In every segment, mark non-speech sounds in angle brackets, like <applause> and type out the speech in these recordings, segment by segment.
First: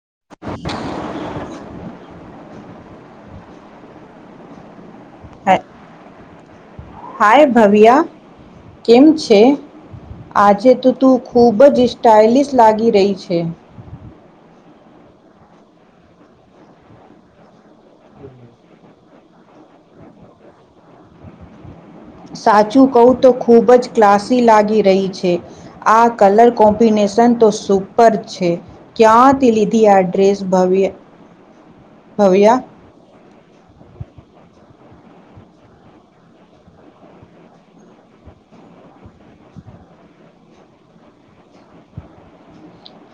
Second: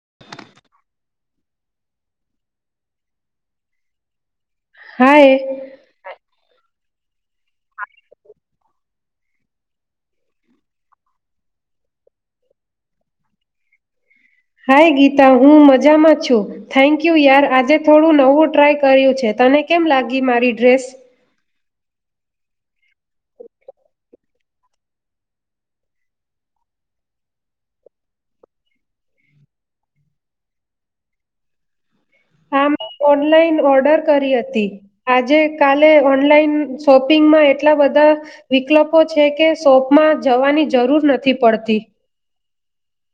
<inaudible> હાય. હે- હાય ભવ્યા કેમ છે. આજે તો તું ખૂબ જ સ્ટાઇલિશ લાગી રહી છે. હાય ગીતા હું મજામાં છું થેન્ક યુ યાર આજે થોડું નવું ટ્રાય કર્યું છે તને કેમ લાગી મારી ડ્રેસ. સાચું કહું તો ખૂબ જ ક્લાસી લાગી રહી છે આ કલર કોમ્બિનેશન તો સુપર છે ક્યાંથી લીધી આ ડ્રેસ ભવ્ય. હવે આ ઓનલાઈન ઓર્ડર કરી હતી આજે કાલે ઓનલાઈન શોપિંગમાં એટલા બધા વિકલ્પો છે કે શોપમાં જવાની જરૂર નથી પડતી.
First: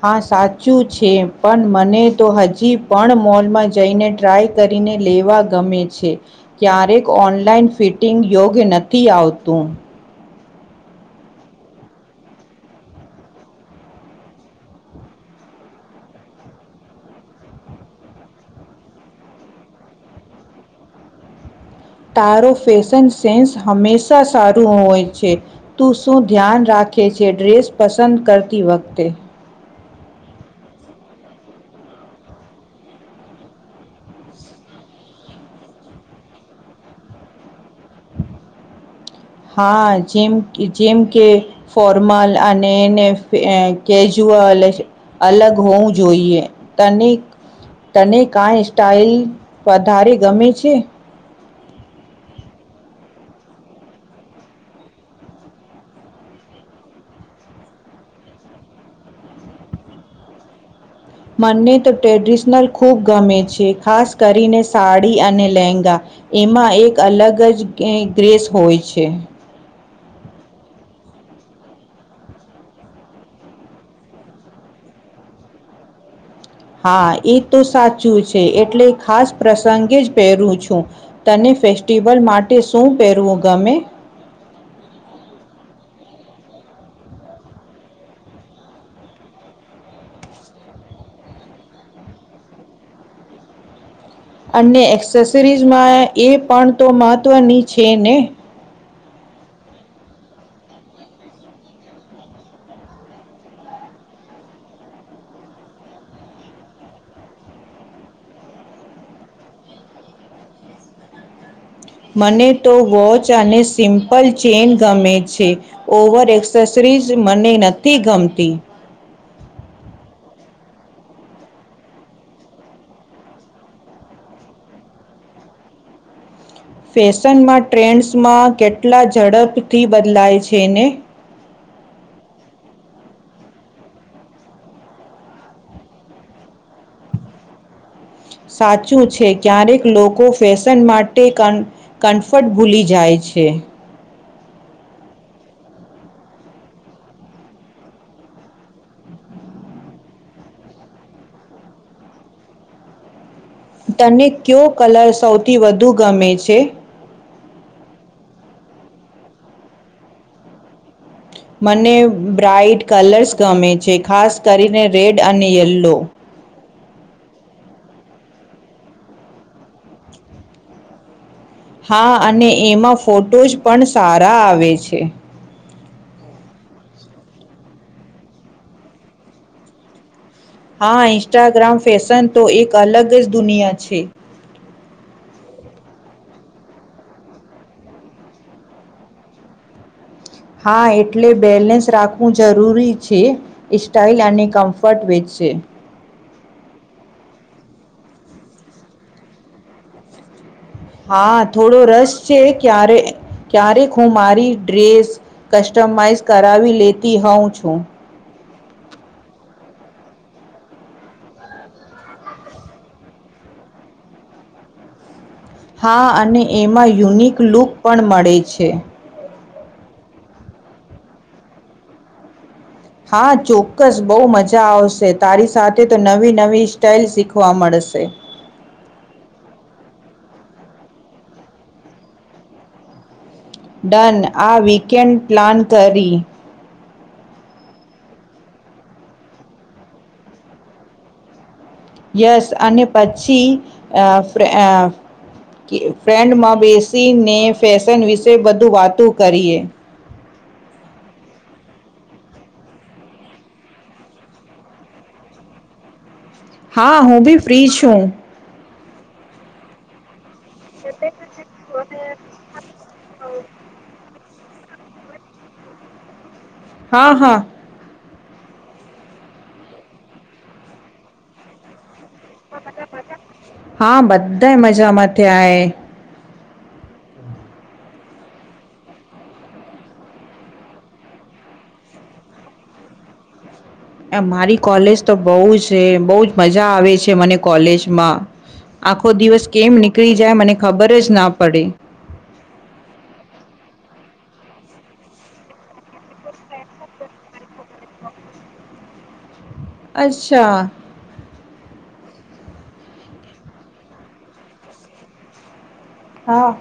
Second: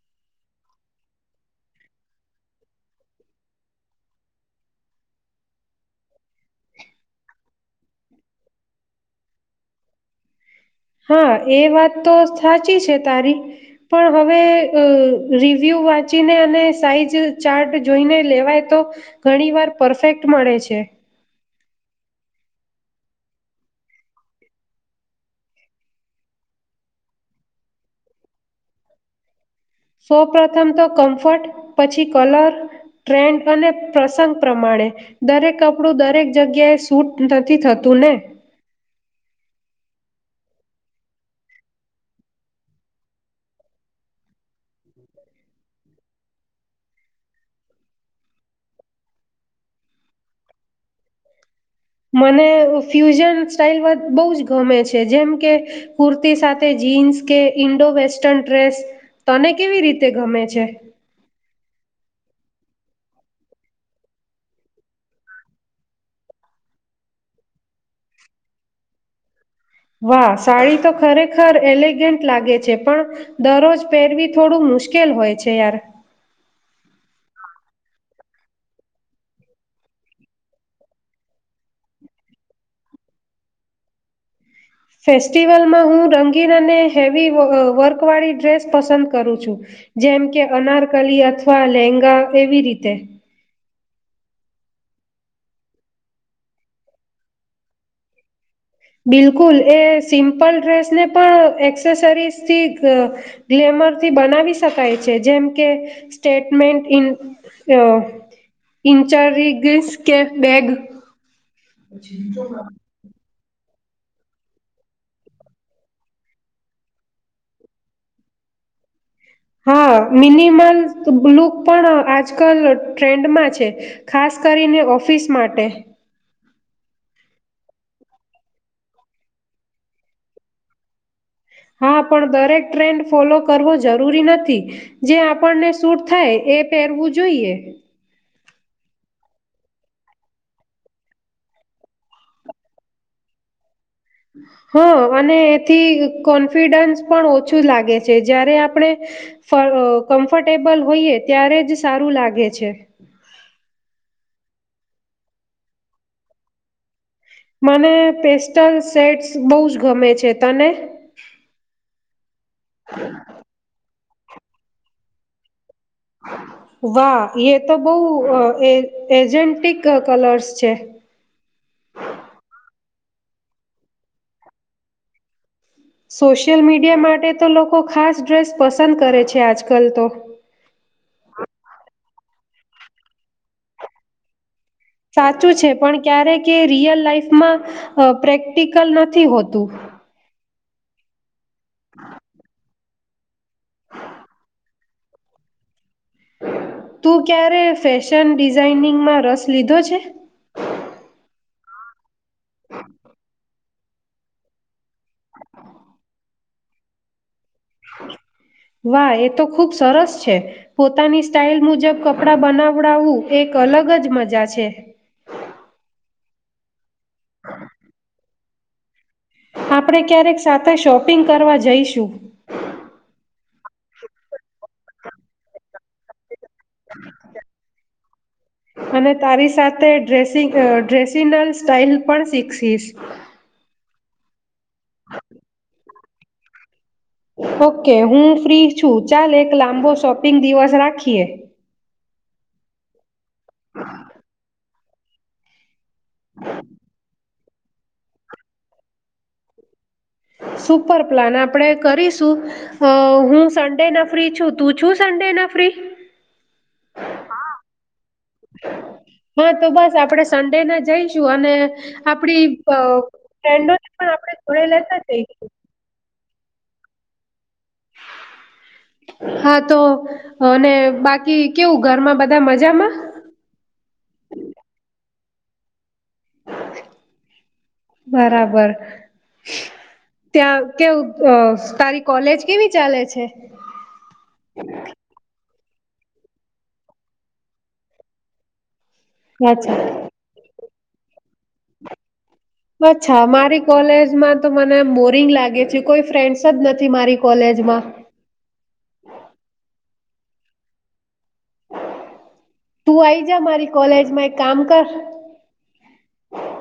હા સાચું છે પણ મને તો હજી પણ મોલમાં જઈને ટ્રાય કરીને લેવા ગમે છે ક્યારેક ઓનલાઈન ફિટિંગ યોગ્ય નથી આવતું. હા એ વાત તો સાચી છે તારી પણ હવે રિવ્યૂ વાંચીને અને સાઈઝ ચાર્ટ જોઈને લેવાય તો ઘણી વાર પરફેક્ટ મળે છે. તારો ફેશન સેન્સ હંમેશા સારું હોય છે તું શું ધ્યાન રાખે છે ડ્રેસ પસંદ કરતી વખતે. સૌ પ્રથમ તો કમ્ફર્ટ પછી કલર ટ્રેન્ડ અને પ્રસંગ પ્રમાણે દરેક કપડું દરેક જગ્યાએ સૂટ નથી થતું ને. હા જેમ કે જેમ કે ફોર્મલ અને એને ને કેજ્યુઅલ અલગ હોવું જોઈએ તને તને કાઈ સ્ટાઈલ વધારે ગમે છે. મને ફ્યુઝન સ્ટાઈલ બહુ જ ગમે છે જેમ કે કુર્તી સાથે જીન્સ કે ઈન્ડો વેસ્ટર્ન ડ્રેસ તને કેવી રીતે ગમે છે. મને તો ટ્રેડિશનલ ખૂબ ગમે છે ખાસ કરીને સાડી અને લહેંગા એમાં એક અલગ જ ગ્રેસ હોય છે. વાહ સાડી તો ખરેખર એલીગેન્ટ લાગે છે પણ દરરોજ પહેરવી થોડું મુશ્કેલ હોય છે યાર. હા એ તો સાચું છે એટલે ખાસ પ્રસંગે જ પહેરું છું તને ફેસ્ટિવલ માટે શું પહેરવું ગમે. ફેસ્ટિવલમાં હું રંગીન અને હેવી વર્ક વાળી ડ્રેસ પસંદ કરું છું જેમ કે અનારકલી અથવા લેંગા એવી રીતે. અને એક્સેસરીઝમાં એ પણ તો મહત્ત્વની છે ને. બિલકુલ એ સિમ્પલ ડ્રેસને પણ એક્સેસરીઝથી ગ્લેમરથી બનાવી શકાય છે જેમ કે સ્ટેટમેન્ટ ઇ અં ઇન્ચરીગસ કે બેગ. મને તો વોચ અને. સિમ્પલ ચેન ગમે છે ઓવર એક્સેસરીઝ મને નથી ગમતી. હા મિનિમલ લુક પણ આજકાલ ટ્રેન્ડમાં છે ખાસ કરીને ઓફિસ માટે. ફેશનમાં ટ્રેન્ડસમાં કેટલા ઝડપથી બદલાય છે ને. હા પણ દરેક ટ્રેન્ડ ફોલો કરવો જરૂરી નથી જે આપણને સૂટ થાય એ પહેરવું જોઈએ. સાચું છે ક્યારેક લોકો ફેશન માટે ક કન્ફર્ટ ભૂલી જાય છે. હ અને એથી કોન્ફિડન્સ પણ ઓછું લાગે છે જારે આપણે કમ્ફર્ટેબલ હોઈયએ ત્યારે જ સારું લાગે છે. તને કયો કલર સૌથી વધુ ગમે છે. મને પેસ્ટલ સેડ્સ બહુ જ ગમે છે તને. મને બ્રાઈટ કલર્સ ગમે છે ખાસ કરીને રેડ અને યેલ્લો વાહ એ તો બહ એ એજેન્ટિક કલર્સ છે. હા અને એમાં ફોટોઝ પણ સારા આવે છે. સોશિયલ મીડિયા માટે તો લોકો ખાસ ડ્રેસ પસંદ કરે છે આજ કલ તો. હા ઇન્સ્ટાગ્રામ ફેશન તો એક અલગ જ દુનિયા છે. સાચું છે પણ ક્યારેક કે રિયલ લાઈફમાં પ્રેક્ટિકલ નથી હોતું હા એટલે બેલેન્સ રાખવું જરૂરી છે એ સ્ટાઇલ અને કમ્ફર્ટ વેચશે તું ક્યારે ફેશન ડિઝાાઈનિંગમાં રસ લીધો છે? હા થોડો રશ છે ક્યારે ક્યારે હું મારી ડ્રેસ કસ્ટમાઈઝ કરાવી લેતી હોઉં છુ વાહ એ તો ખુબ સરસ છે પોતાની સ્ટાઈલ મુજબ કપડા બનાવડાવું એક અલગ જ મજા છે. હા અને એમાં યુનિક લુક પણ મળે છે. છે. આપણે ક્યારેક સાથે શોપિંગ કરવા જઈશું. હા ચોક્કસ બહુ મજા આવશે તારી સાથે તો નવીન નવી સ્ટાઇલ શીખવા મળશે. ડ્રેસિ અ ડ્રેસિનલ સ્ટાઇલ પણ શીખસીસ. ડન આ વીકેન્ડ પ્લાન કરી ઓકે હું ફ્રી છું. ચાલ એક લાંબો શોપિંગ દિવસ રાખીએ. યસ અને પછી છી. અ ફ અ. કે ફ્રેન્ડમાં બેસીને ફેશન વિશે બધુ વાતો કરીએ. સુપર પ્લાન આપણેે કરીશું હું સન્ડે ના ફ્રી છું તું છું સન્ડે ના ફ્રી. હા હું બી ફ્રી છું. હા તો બસ આપડે સ સન્ડેને જઈશું અને આપડી અ ફન્ડોને પણ આપણે જોડે લેતા જઈશું. હા-હા. હા તો અને બાકી કેવું ઘરમાં બધા મજામાં હા, બધા મજામાં. થાય બરાબર, ત્યાં કેવું, તારી કોલેજ કેવી ચાલે છે? એ મારી કોલેજ તો બોજ છે, બોજ મજા આવે છે, મને કોલેજમાં. આખો દિવસ કેમ અચ્છા નીકળી જાય મને ખબરજ ના પડી અચ્છા. મારી કોલેજમાં તો મને બોરિંગ લાગે છે, કોઈ ફ્રેન્ડસજ નથી, મારી કોલેજમાં. અચ્છા. તું આઈ જા મારી કોલેજમાં એક કામ કર હા,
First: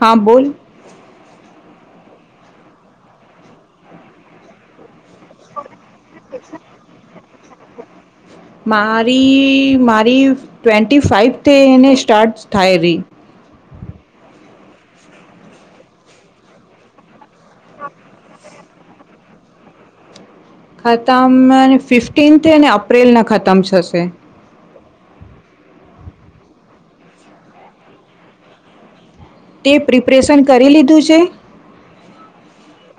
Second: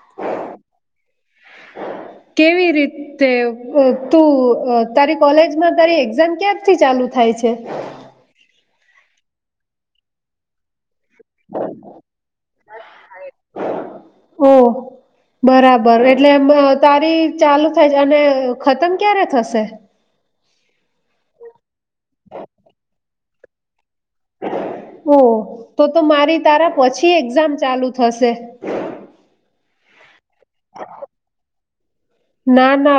હા, બોલ કેવી રીતે હું તું અહ તારી કોલેજમાં તારી એક્ઝામ ક્યારથી ચાલુ થાય છે? મારી, મારી ટ્વિન ટી ફાઈવથી એને સ્ટાર્ટ થાય રી ઓ બરાબર, એટલે તારી ચાલુ થાય અને ખતમ ક્યારે થશે? ખતમ ફિફ્ટનથે ને અપ્રિલ ના ખાત ખમ છશે. ઓ, તો તો મારી તારા પછી એક્ઝામ ચાલુ થશે. તે પ્રીપ ઓપરેશન કરી લીધું છે?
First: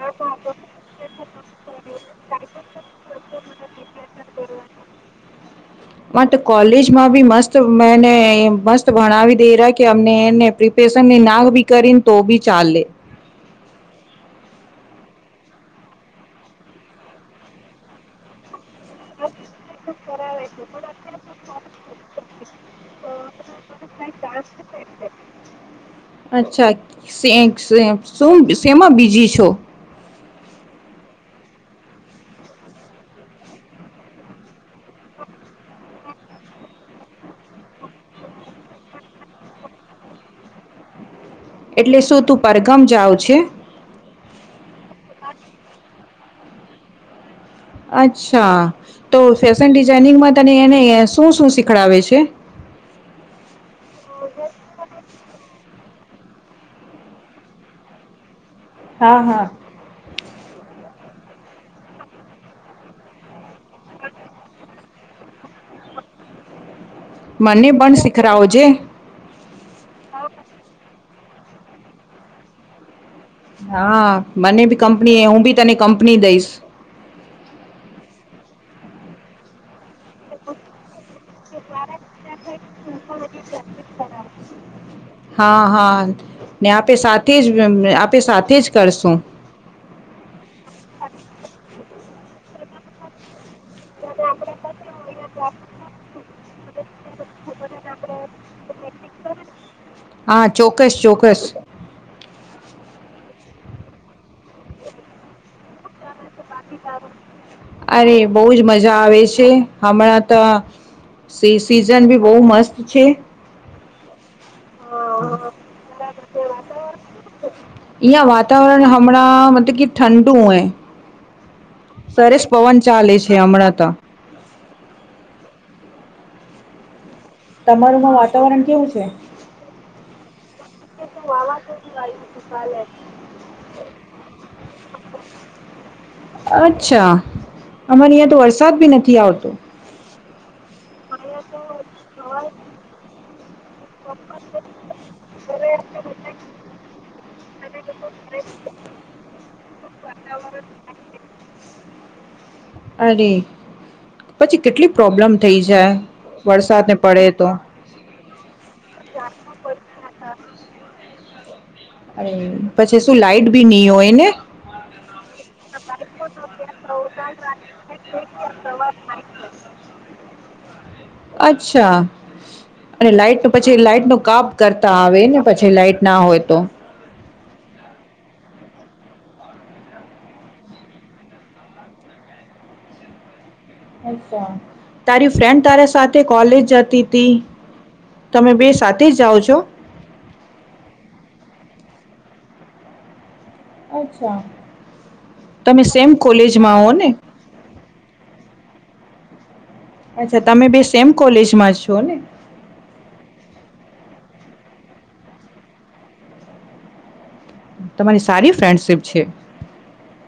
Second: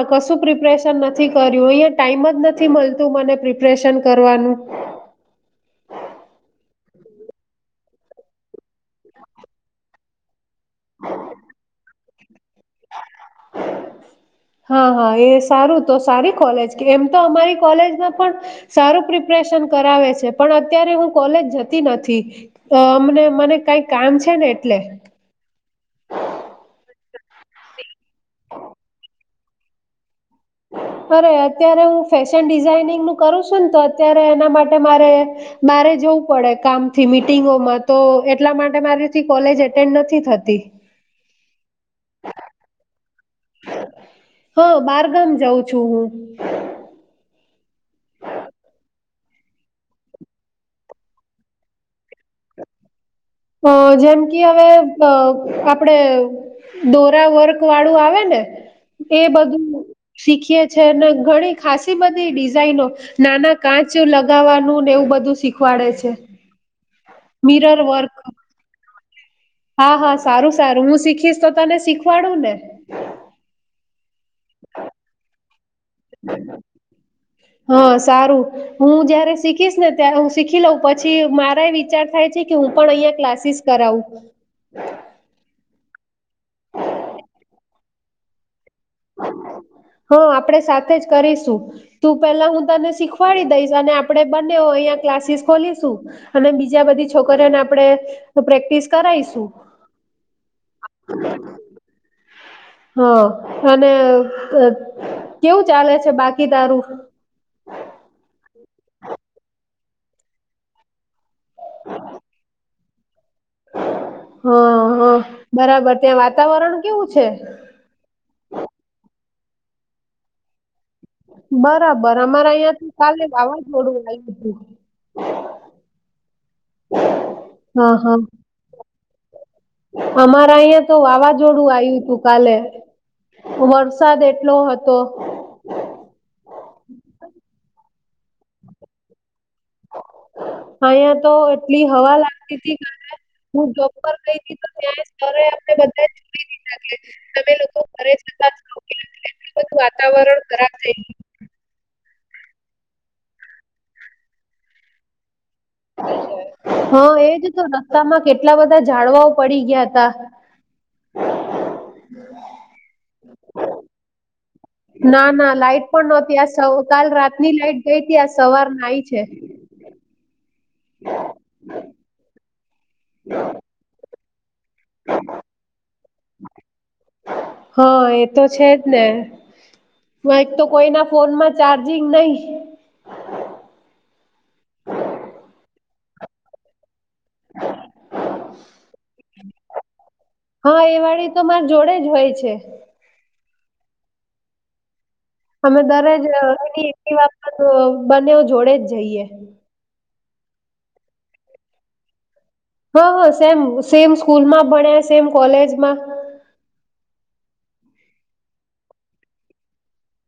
કશુ પ્રિપરેશન નથી કર્યું અહી ટાઈમ જ નથી મળતું મને પ્રિપરેશન કરવાનું. માટે કોલેજમાં બી મસ્ત મેને મસ્ત ભણાવી દે રહ કે અમને એને પ્રિપેરેશનની ના બી કરીને તો બી ચાલે હા હા એ સારું તો સારી કોલેજ કે એમ તો અમારી કોલેજમાં પણ સારું પ્રિપરેશન કરાવે છે પણ અત્યારે હું કોલેજ જતી નથી અ મને મને કઈ કામ છે ને એટલે અચ્છા શું શેમા બીજી છો? અરે અત્યારે હું ફેશન ડિઝાઈનિંગ નું કરું છું ને તો અત્યારે એના માટે મારે બારે જવું પડે કામથી મીટિંગોમાં તો એટલા માટે મારીથી કોલેજ એટેન્ડ નથી થતી એટલે શું તું પરઘમ જાઉ હા બારગામ જાઉ છું હું અચ્છા તો ફેશન ડિઝઇનિંગમાં તને એને શું શું શીખડાવે છે? અ જેમકી હવે આપડે દોરા વર્ક વાળું આવે ને હા એ હા બધું શીખીએ છે ને ઘણી ખાસી બધી ડિઝાઇનો નાના કાચ એવુ લગાવવાનું ને એવુ બધું શીખવાડે છે. મને મિરર પણ વર્ક શીખરાવો જે હા હા સારું સારું હું શીખ શીખીશ તો તને શીખવાડુ ને. હા મને બી કંપનીએ હું બી તને કંપની દઈશ હ સારું. હું જયારે શીખીશ ને ત્યારે હું શીખી લઉં પછી મારા વિચાર થાય છે કે હું પણ અહિયાં ક્લાસીસ કરાવું હા હા. ને આપે સાથે જ આપે સાથે જ. કરશું હા આપણેે સાથે જ કરીશું. તું પેલા હું તને શીખવાડી દઈશ અને આપડે બંનેઓ અહ્યા ક્લાસીસ ખોલીશું અને બીજ ત્યાં બધી છોકઓને આપ આપડે પ્રેક્ટિસ કરાઈશુ હા ચોક્કસ ચોક્કસ હ. અને કેવું ચાલે છે બાકી તારું અરે બઉુજ મજા મજા આવે છે હમણાં તો સી સીઝન બી બહુ મસ્ત પી છે. હા હ બરાબર ત્યાં વાતાવરણ કેવું છે? અહીંયા વાતાવરણ હમણાં મતલબ કે ઠંડુ એ. બરાબર અમારા અહંથી કાલે છે હમણાં તો વાવાઝોડું આવ્યું હતું. હ <inaudible> હા તમારુંમાં હા,. વાતાવરણ કેવું છે? અમારા અહિયાં તો વાવાઝોડું આવ્યું હતું કાલે વરસાદ એટલો હતો. અચ્છા અમારે અહં તો વરસાદ ભી નથી આવતો. અહયા તો એટલી હવા લાગતી ત હું જોર ગઈ તો ત્યાં સ્તને બધા તમે લોકો ઘરે જતા એટલું બધું વાતાવરણ ખરાબ થઈ ગયુ. અરે પછી કેટલી પ્રોબ્લેમ થઈ જાય વરસાદને હા પડે એજ તો રસ્તામાં કેટલા બધા જાડવાઓ પડી ગયા તા. અ પછી શું લાઈટ ભી નહી હોયને. ના ના લાઈટ પણ નહતી આ કાલ રાતની લાઈટ ગઈ હતી આ સવાર ના આવી છે. અચ્છા અને લાઈટ ન પછી લાઈટ ન કાપ કરતા આવે ને પછી લાાઈટ ના હોય તો હા એ તો છે જ ને અઈ તો કોઈના ફોનમાં ચાર્જિંગ નહી અછા તારી ફ્રેન્ડ તારા સાથે કોલેજ જતી તમે બે સાથે જાઓ છો? હા એ વાળી તો મારી જોડે જ હોય છે અચ્છા અમે દરોજ <inaudible> બને જોડે જ જઈએ અચ્છા તમે બે સેમ કોલેજમાં છો ને? હ હ સેમ સેમ સ્કૂલમાં ભણ્યા સેમ કોલેજમાં તમારી સારી ફ્રેન્ડશિપ છે.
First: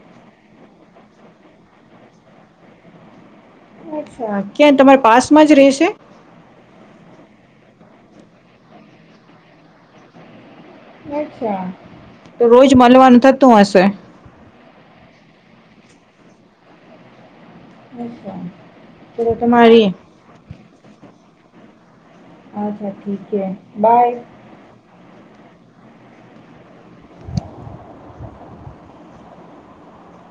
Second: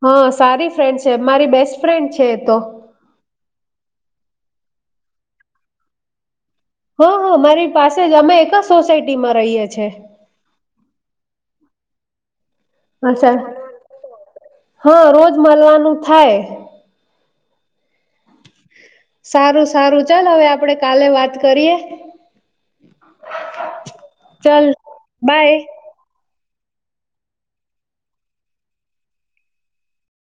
હા સારી ફ્રેન્ડ છે મારી બેસ્ટ ફ્રેન્ડ છે એ તો અછા ક્યાં તમારા પાસમાં જ રેહશે? હ હ મારી પાસે જ અમે એક સોસાયટીમાં રહીએ છે. અચ્છા અચ્છા હા રોજ મળવાનું થાય. તો સારું તમારી સારું ચાલ હવે આપડે કાલે વાત કરીએ અચ્છા ઠીક છે બાય ચાલ બાય